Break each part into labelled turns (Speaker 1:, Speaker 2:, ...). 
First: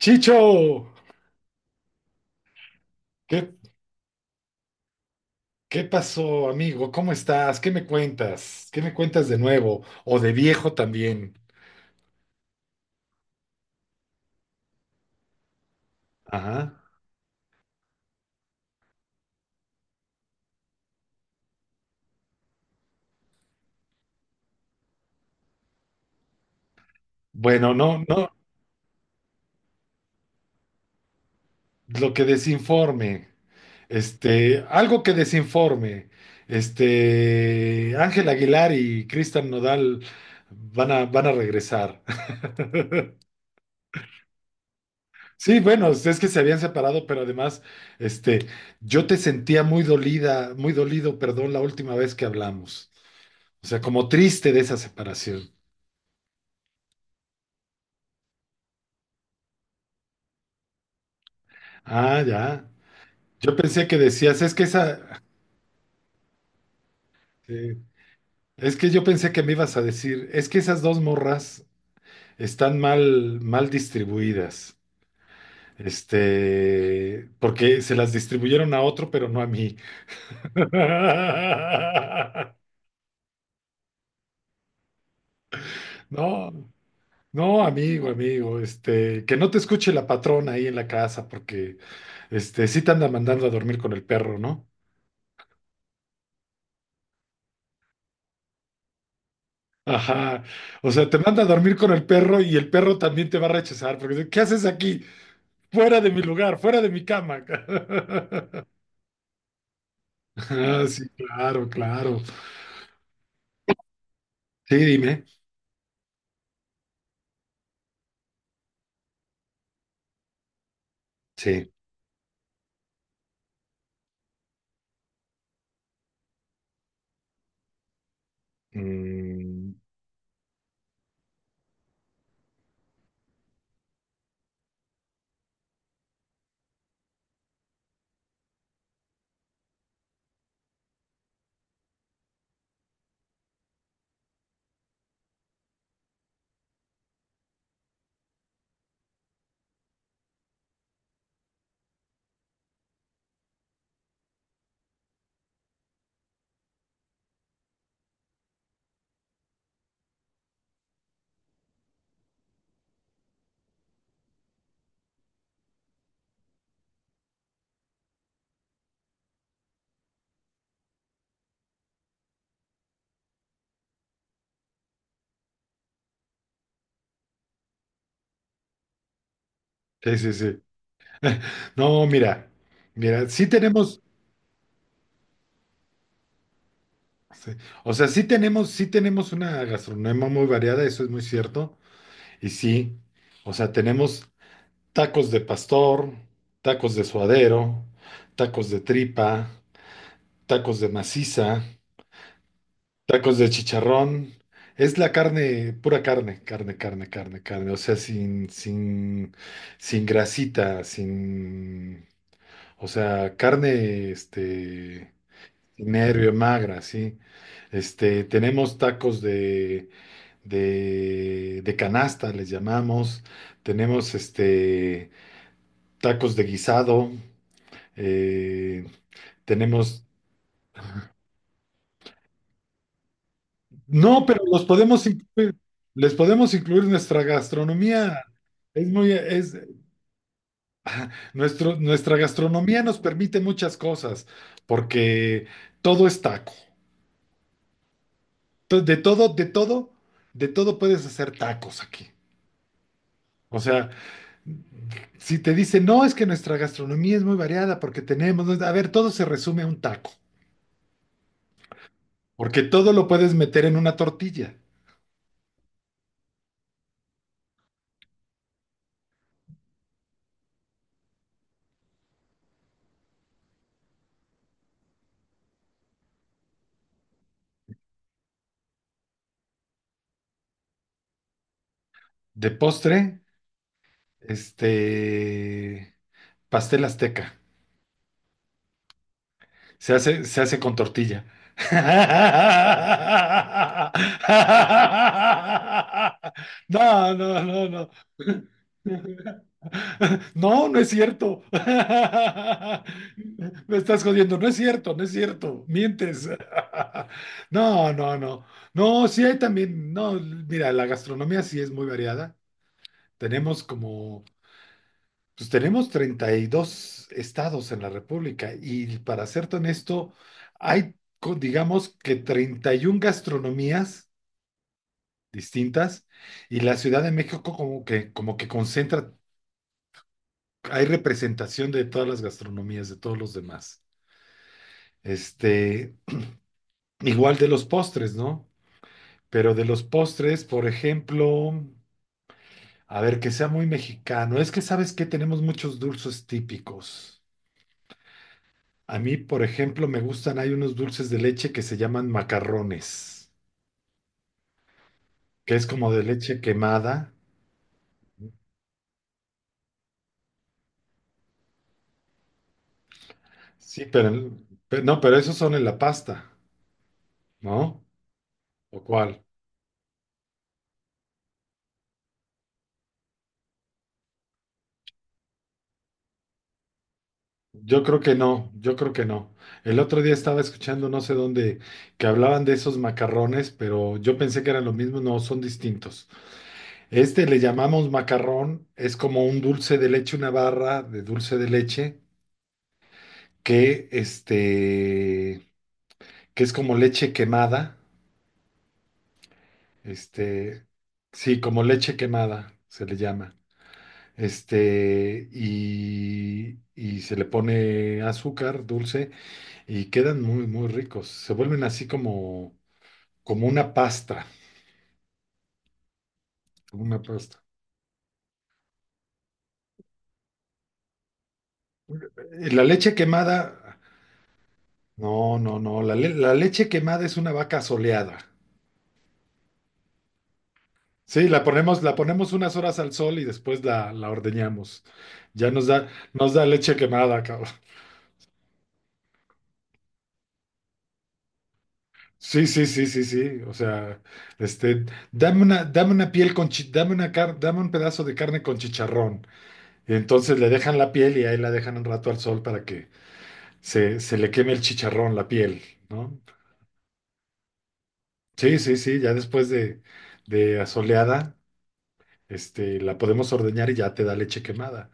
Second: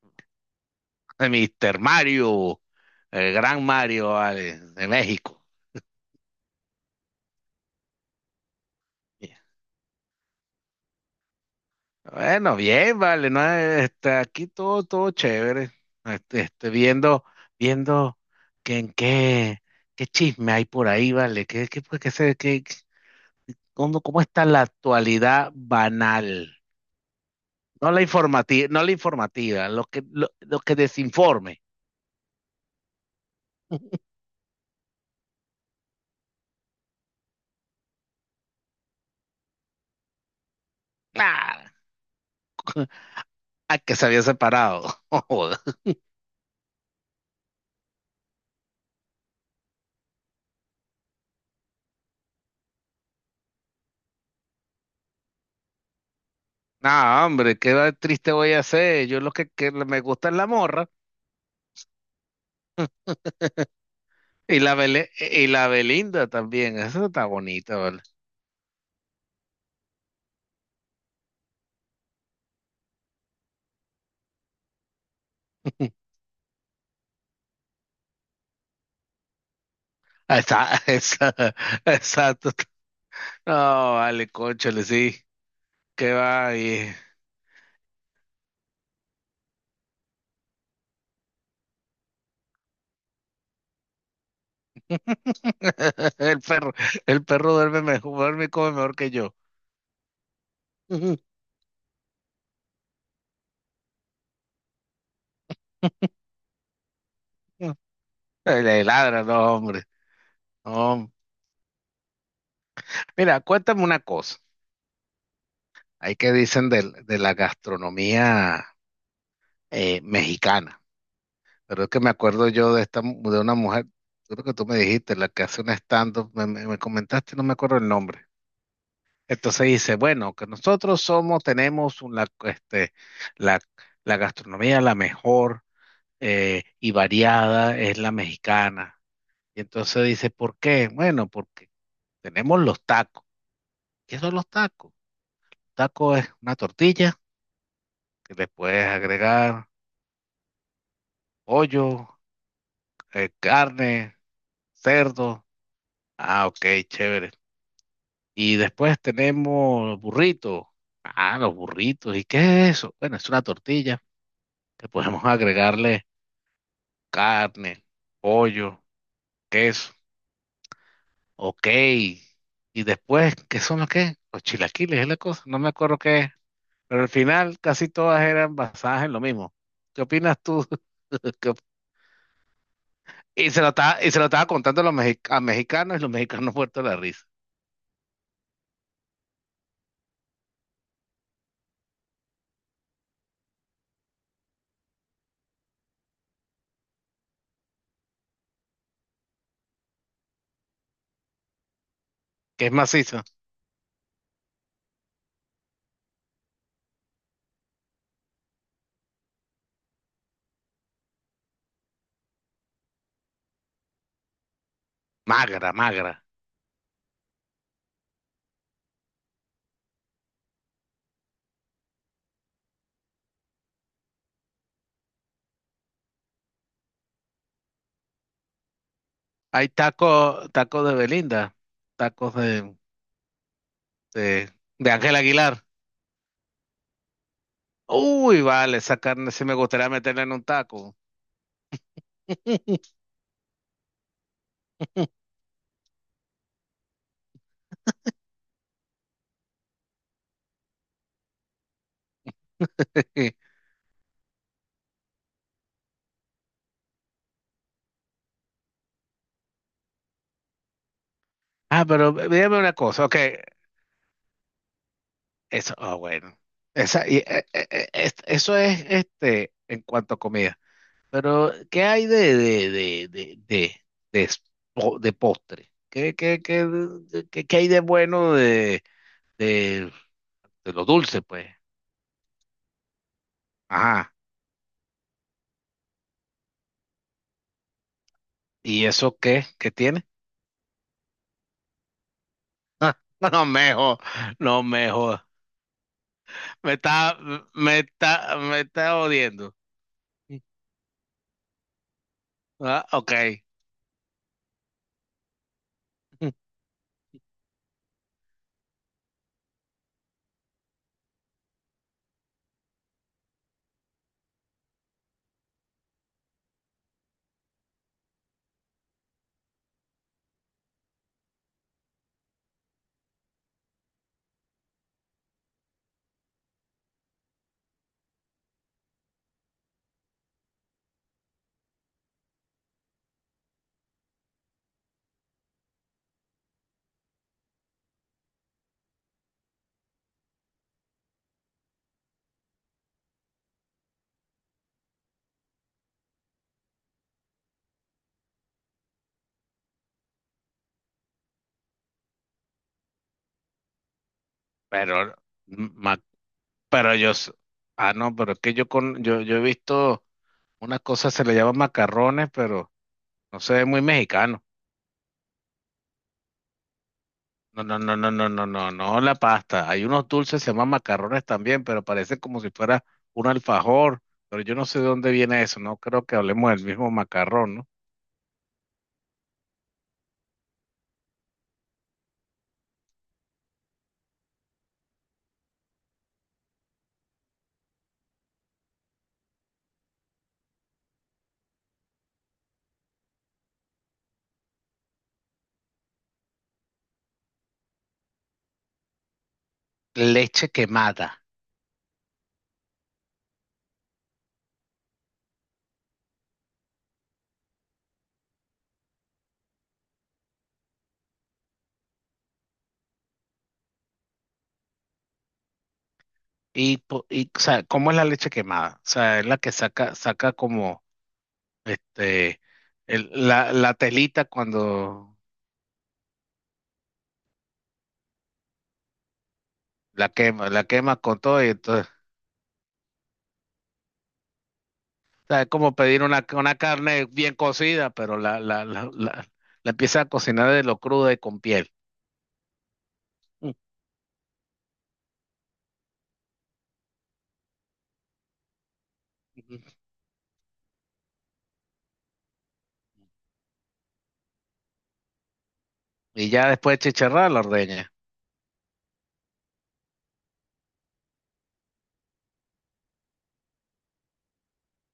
Speaker 1: Chicho,
Speaker 2: Mister Mario, el
Speaker 1: ¿qué,
Speaker 2: gran Mario, vale, de México.
Speaker 1: qué pasó, amigo? ¿Cómo estás? ¿Qué me cuentas? ¿Qué me cuentas
Speaker 2: Bien.
Speaker 1: de nuevo? O de viejo también.
Speaker 2: Bueno, bien, vale, no, aquí todo chévere.
Speaker 1: Ajá.
Speaker 2: Viendo, viendo que qué chisme hay por ahí, vale, pues, qué se- qué- qué- cómo está la actualidad banal.
Speaker 1: Bueno,
Speaker 2: No la
Speaker 1: no, no,
Speaker 2: informativa, no la informativa, lo que, lo que desinforme.
Speaker 1: lo que desinforme. Algo que desinforme. Ángel Aguilar y Cristian Nodal van a
Speaker 2: Claro,
Speaker 1: regresar.
Speaker 2: hay que se había separado.
Speaker 1: Sí, bueno, es que se habían separado, pero además, este, yo te sentía muy dolida, muy dolido, perdón, la última vez que hablamos. O sea, como triste de esa separación.
Speaker 2: Ah, hombre, qué va- triste voy a ser. Yo lo que me gusta es la morra
Speaker 1: Ah, ya. Yo pensé que decías, es
Speaker 2: y
Speaker 1: que
Speaker 2: la,
Speaker 1: esa,
Speaker 2: Bele- y la Belinda también. Esa está bonita,
Speaker 1: eh,
Speaker 2: ¿vale?
Speaker 1: es que yo pensé que me ibas a decir, es que esas dos morras están mal, mal distribuidas. Porque se las distribuyeron a otro, pero no a mí.
Speaker 2: Esa, exacto. No, vale, cónchale, sí. Qué
Speaker 1: No,
Speaker 2: va. Y...
Speaker 1: no, amigo, amigo, que no te escuche la patrona ahí en la casa, porque sí te anda mandando a dormir con el perro, ¿no?
Speaker 2: El perro, el perro duerme mejor, duerme y come mejor que yo.
Speaker 1: Ajá. O sea, te manda a dormir con el perro y el perro también te va a rechazar porque dice, ¿qué haces aquí? Fuera de mi lugar, fuera de mi cama.
Speaker 2: Le ladra, no, hombre.
Speaker 1: Ah, sí,
Speaker 2: No.
Speaker 1: claro, claro.
Speaker 2: Mira, cuéntame una cosa.
Speaker 1: Sí, dime.
Speaker 2: Hay que dicen del- de, la gastronomía mexicana.
Speaker 1: Sí.
Speaker 2: Pero es que me acuerdo yo de esta, mu- de una mujer, creo que tú me dijiste, la que hace un stand-up, me- me comentaste, no me acuerdo el nombre. Entonces
Speaker 1: Mm,
Speaker 2: dice, bueno, que nosotros somos, tenemos una, la, la gastronomía la mejor y variada es la mexicana. Y entonces dice, ¿por qué? Bueno, porque tenemos los tacos. ¿Qué son los tacos? Taco es una tortilla que le puedes agregar pollo, carne, cerdo. Ah, ok, chévere. Y después tenemos burritos. Ah, los burritos. ¿Y qué es eso? Bueno, es una tortilla que podemos agregarle carne, pollo, queso. Ok. Y después, ¿qué son los que? Los chilaquiles es la cosa. No me acuerdo qué es. Pero al final casi todas eran basadas en lo mismo. ¿Qué
Speaker 1: sí, sí,
Speaker 2: opinas
Speaker 1: sí.
Speaker 2: tú? ¿Qué op-
Speaker 1: No, mira, mira, sí
Speaker 2: Y se lo
Speaker 1: tenemos,
Speaker 2: estaba, y se lo estaba contando a los mexi- a mexicanos y los mexicanos muertos de la risa.
Speaker 1: sí, o sea, sí tenemos una gastronomía muy variada, eso es muy cierto. Y sí, o sea, tenemos tacos de pastor, tacos de suadero, tacos de tripa, tacos de maciza,
Speaker 2: ¿Qué es macizo?
Speaker 1: tacos de chicharrón. Es la carne, pura carne, carne, carne, carne, carne. O sea, sin grasita, sin, o sea, carne,
Speaker 2: Magra,
Speaker 1: sin
Speaker 2: magra.
Speaker 1: nervio, magra, sí. Tenemos tacos de, de canasta, les llamamos. Tenemos, tacos de guisado. eh,
Speaker 2: Hay
Speaker 1: Tenemos.
Speaker 2: tacos, tacos de Belinda, tacos de
Speaker 1: No, pero
Speaker 2: de,
Speaker 1: los
Speaker 2: de
Speaker 1: podemos
Speaker 2: Ángel
Speaker 1: incluir,
Speaker 2: Aguilar.
Speaker 1: les podemos incluir nuestra gastronomía.
Speaker 2: Uy, vale,
Speaker 1: Es
Speaker 2: esa
Speaker 1: muy,
Speaker 2: carne sí me
Speaker 1: es,
Speaker 2: gustaría meterla en un taco.
Speaker 1: nuestro, nuestra gastronomía nos permite muchas cosas, porque todo es taco. De todo, de todo, de todo puedes hacer tacos aquí. O sea, si te dicen, no, es que nuestra gastronomía es muy variada porque tenemos, ¿no? A ver, todo se resume a un taco,
Speaker 2: Ah, pero dígame
Speaker 1: porque
Speaker 2: una
Speaker 1: todo
Speaker 2: cosa,
Speaker 1: lo
Speaker 2: ok,
Speaker 1: puedes meter en una tortilla.
Speaker 2: eso, ah, bueno, esa, y, es- eso es este en cuanto a comida, pero ¿qué hay de, de, s- po- de postre? ¿ de- qué- qué hay de bueno de, de, de lo dulce, pues?
Speaker 1: De postre,
Speaker 2: Ajá,
Speaker 1: este, pastel azteca.
Speaker 2: ¿y eso qué? ¿Qué tiene?
Speaker 1: Se hace con tortilla.
Speaker 2: No, mejor no mejor. Me
Speaker 1: No,
Speaker 2: está,
Speaker 1: no, no, no.
Speaker 2: me está odiando.
Speaker 1: No, no es cierto.
Speaker 2: Ah, ok.
Speaker 1: Me estás jodiendo. No es cierto, no es cierto. Mientes. No, no, no. No, sí hay también. No, mira, la gastronomía sí es muy variada. Tenemos como, pues tenemos 32 estados en la República y para serte honesto, hay, digamos que 31 gastronomías distintas y la Ciudad de México como que concentra, hay representación de todas las gastronomías, de todos los demás. Este, Igual de los postres, ¿no? Pero de los postres, por ejemplo, a ver, que sea muy mexicano, es que sabes que tenemos muchos dulces típicos. A mí, por ejemplo, me gustan, hay unos dulces de leche que se llaman macarrones,
Speaker 2: Pero,
Speaker 1: que es como
Speaker 2: ma-
Speaker 1: de leche
Speaker 2: pero
Speaker 1: quemada.
Speaker 2: yo, s- ah, no, pero es que yo con, yo he visto unas cosas se le llaman macarrones, pero no se ve muy
Speaker 1: Sí,
Speaker 2: mexicano.
Speaker 1: pero no, pero esos son en la pasta,
Speaker 2: No, no,
Speaker 1: ¿no?
Speaker 2: no, no, no, no, no,
Speaker 1: ¿O
Speaker 2: no, la
Speaker 1: cuál?
Speaker 2: pasta. Hay unos dulces, se llaman macarrones también, pero parece como si fuera un alfajor, pero yo no sé de dónde viene eso, no creo que hablemos del mismo macarrón, ¿no?
Speaker 1: Yo creo que no, yo creo que no. El otro día estaba escuchando no sé dónde que hablaban de esos macarrones, pero yo pensé que eran lo mismo, no, son distintos. Este le llamamos macarrón, es como un dulce de leche, una barra de dulce de leche que que es como leche quemada.
Speaker 2: Leche
Speaker 1: Este,
Speaker 2: quemada.
Speaker 1: sí, como leche quemada se le llama. Y se le pone azúcar dulce y quedan muy, muy ricos. Se vuelven así como, como una pasta,
Speaker 2: Y,
Speaker 1: como una
Speaker 2: po- y, o
Speaker 1: pasta.
Speaker 2: sea, ¿cómo es la leche quemada? O sea, es la que saca, saca como este
Speaker 1: La leche
Speaker 2: el-
Speaker 1: quemada,
Speaker 2: la telita cuando
Speaker 1: no, no, no, la leche quemada es una vaca soleada.
Speaker 2: la quema con
Speaker 1: Sí,
Speaker 2: todo y entonces,
Speaker 1: la ponemos unas horas al sol y después la ordeñamos.
Speaker 2: o sea, es
Speaker 1: Ya
Speaker 2: como pedir
Speaker 1: nos da
Speaker 2: una
Speaker 1: leche
Speaker 2: carne
Speaker 1: quemada,
Speaker 2: bien
Speaker 1: cabrón.
Speaker 2: cocida, pero la, la, la empieza a cocinar de lo cruda y con piel.
Speaker 1: Sí, sí, sí, sí, sí.
Speaker 2: Ujú.
Speaker 1: O sea, este, dame una, dame una dame un pedazo de carne con chicharrón. Y entonces le dejan la piel y ahí la dejan un rato al sol para que se le queme el chicharrón, la piel, ¿no?
Speaker 2: Y ya después de chicharrar la ordeña.
Speaker 1: Sí, sí, sí, ya después de asoleada, la podemos ordeñar y ya te da leche quemada.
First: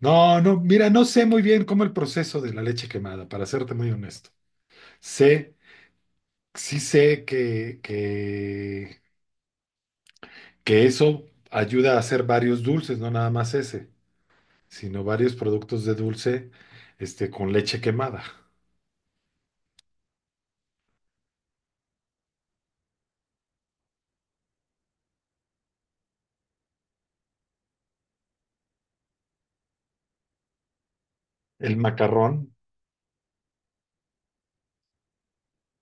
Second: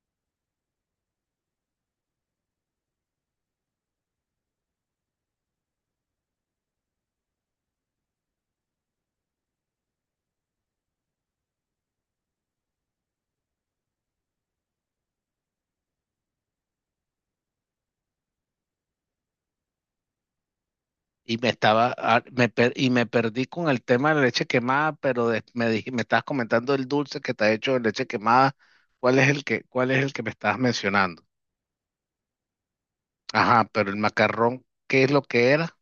Speaker 1: No, no, mira, no sé muy bien cómo el proceso de la leche quemada, para serte muy honesto. Sé, sí sé que, que eso ayuda a hacer varios dulces, no nada más ese, sino varios productos de dulce, con leche quemada.
Speaker 2: Y me estaba, ah, me per- y me perdí con el tema de la leche quemada, pero de- me dij- me estabas comentando el dulce que está hecho de leche quemada. ¿Cuál es el que, cuál es el que me estabas mencionando?
Speaker 1: El macarrón
Speaker 2: Ajá, pero el macarrón, ¿qué es lo que era?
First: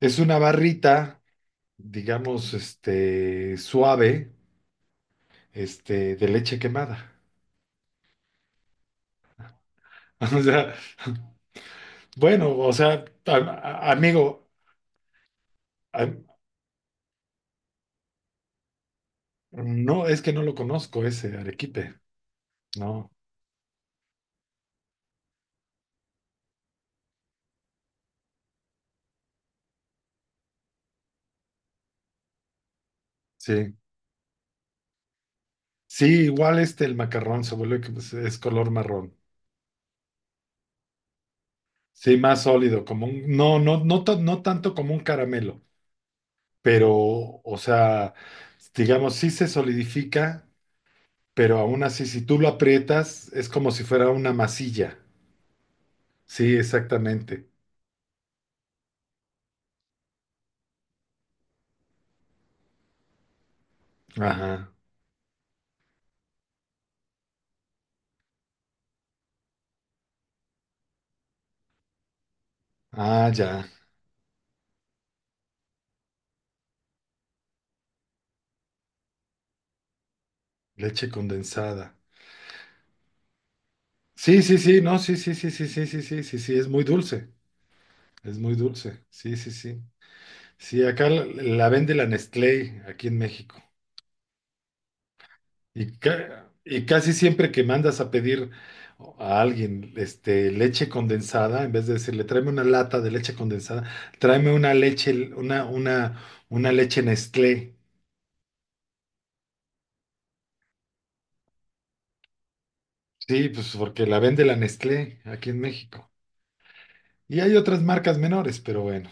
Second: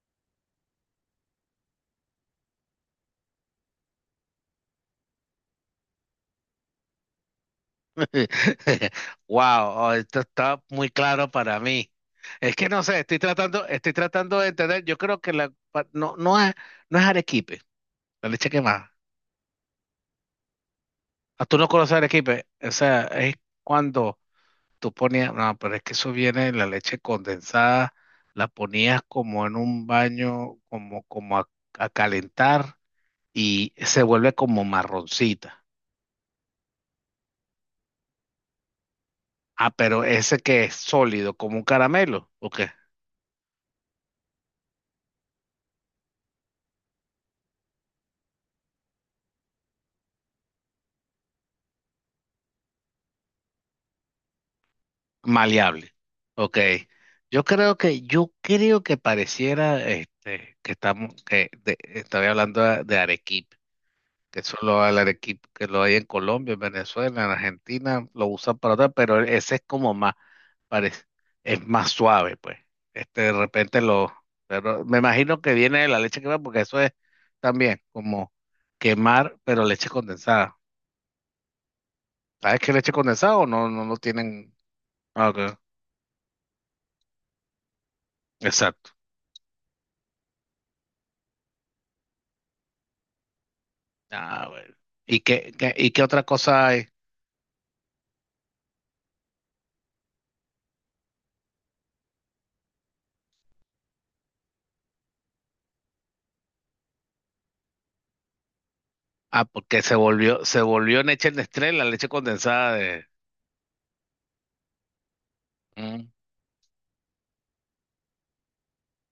Speaker 1: es una barrita, digamos, suave, de leche quemada.
Speaker 2: Wow, esto
Speaker 1: O
Speaker 2: está
Speaker 1: sea,
Speaker 2: muy claro para mí. Es
Speaker 1: bueno,
Speaker 2: que
Speaker 1: o
Speaker 2: no sé,
Speaker 1: sea,
Speaker 2: estoy tratando
Speaker 1: amigo,
Speaker 2: de entender. Yo creo que la pa-
Speaker 1: a-
Speaker 2: no, no es, no es arequipe, la leche quemada.
Speaker 1: no, es que no lo conozco ese
Speaker 2: Ah, tú no
Speaker 1: arequipe,
Speaker 2: conoces arequipe, o sea,
Speaker 1: ¿no?
Speaker 2: es cuando tú ponías, no, pero es que eso viene la leche condensada, la ponías como en un baño, como a calentar y
Speaker 1: Sí.
Speaker 2: se vuelve como marroncita.
Speaker 1: Sí, igual el macarrón se vuelve, que es color marrón.
Speaker 2: Ah, pero ese que es sólido, como un
Speaker 1: Sí,
Speaker 2: caramelo,
Speaker 1: más
Speaker 2: ¿o qué?
Speaker 1: sólido, como un, no, no, no, no tanto como un caramelo, pero, o sea, digamos, sí se solidifica, pero aún así, si tú lo aprietas, es como si fuera una masilla.
Speaker 2: Maleable.
Speaker 1: Sí,
Speaker 2: Ok.
Speaker 1: exactamente.
Speaker 2: Yo creo que pareciera que estamos, que de- estaría hablando de arequipe, que
Speaker 1: Ajá.
Speaker 2: solo el arequipe que lo hay en Colombia, en Venezuela, en Argentina, lo usan para otra, pero ese es como más, parece, es más suave, pues. Este,
Speaker 1: Ah,
Speaker 2: de
Speaker 1: ya.
Speaker 2: repente lo, pero me imagino que viene de la leche quemada, porque eso es también como quemar, pero leche condensada.
Speaker 1: Leche condensada.
Speaker 2: Ah, es que leche condensada o no, no lo
Speaker 1: Sí,
Speaker 2: tienen.
Speaker 1: sí, sí, no, sí,
Speaker 2: Ah,
Speaker 1: sí, sí,
Speaker 2: ok.
Speaker 1: sí, sí, sí, sí, sí, sí, es muy dulce. Es muy
Speaker 2: Exacto.
Speaker 1: dulce. Sí, sí, sí. Sí, acá la, la vende la Nestlé, aquí en México.
Speaker 2: Ah, bueno. ¿Y qué qué otra cosa
Speaker 1: Y
Speaker 2: hay?
Speaker 1: casi siempre que mandas a pedir a alguien, leche condensada, en vez de decirle tráeme una lata de leche condensada, tráeme una leche, una leche Nestlé.
Speaker 2: Ah, porque se volvió leche Nestlé, la leche condensada de.
Speaker 1: Sí, pues porque la vende la Nestlé aquí en
Speaker 2: Mm.
Speaker 1: México. Y hay otras marcas menores, pero bueno.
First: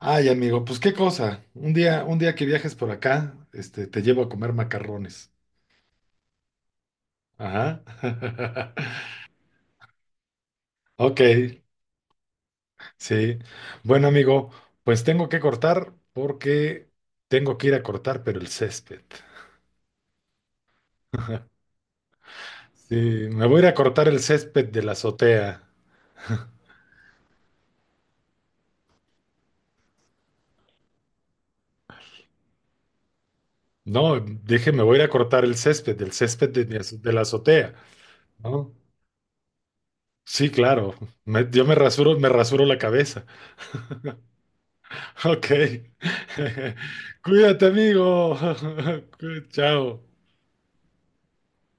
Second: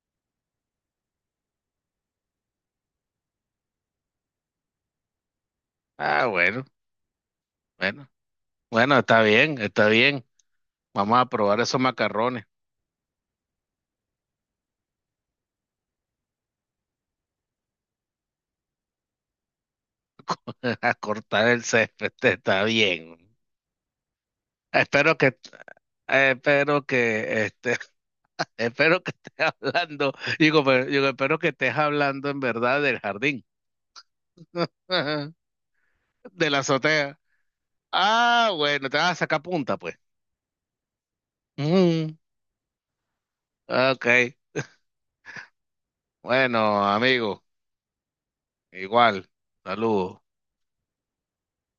Speaker 1: Ay, amigo, pues qué cosa. Un día que viajes por acá, te llevo a comer macarrones.
Speaker 2: Ah,
Speaker 1: Ajá.
Speaker 2: bueno. Bueno, está bien, está bien. Vamos
Speaker 1: Ok.
Speaker 2: a probar esos macarrones.
Speaker 1: Sí. Bueno, amigo, pues tengo que cortar porque tengo que ir a cortar, pero el césped.
Speaker 2: A cortar el césped, este, está
Speaker 1: Sí,
Speaker 2: bien.
Speaker 1: me voy a ir a cortar el césped de la
Speaker 2: Espero que,
Speaker 1: azotea.
Speaker 2: espero que, este, espero que estés hablando, digo, pero- digo, espero que estés hablando en verdad del jardín,
Speaker 1: No, dije, me voy a ir a
Speaker 2: de
Speaker 1: cortar el césped
Speaker 2: la
Speaker 1: de, de
Speaker 2: azotea.
Speaker 1: la azotea.
Speaker 2: Ah,
Speaker 1: ¿No?
Speaker 2: bueno, te vas a sacar punta, pues.
Speaker 1: Sí, claro. Yo
Speaker 2: Mm,
Speaker 1: me rasuro la cabeza.
Speaker 2: ok.
Speaker 1: Ok.
Speaker 2: Bueno, amigo,
Speaker 1: Cuídate, amigo.
Speaker 2: igual.
Speaker 1: Chao.
Speaker 2: Saludos.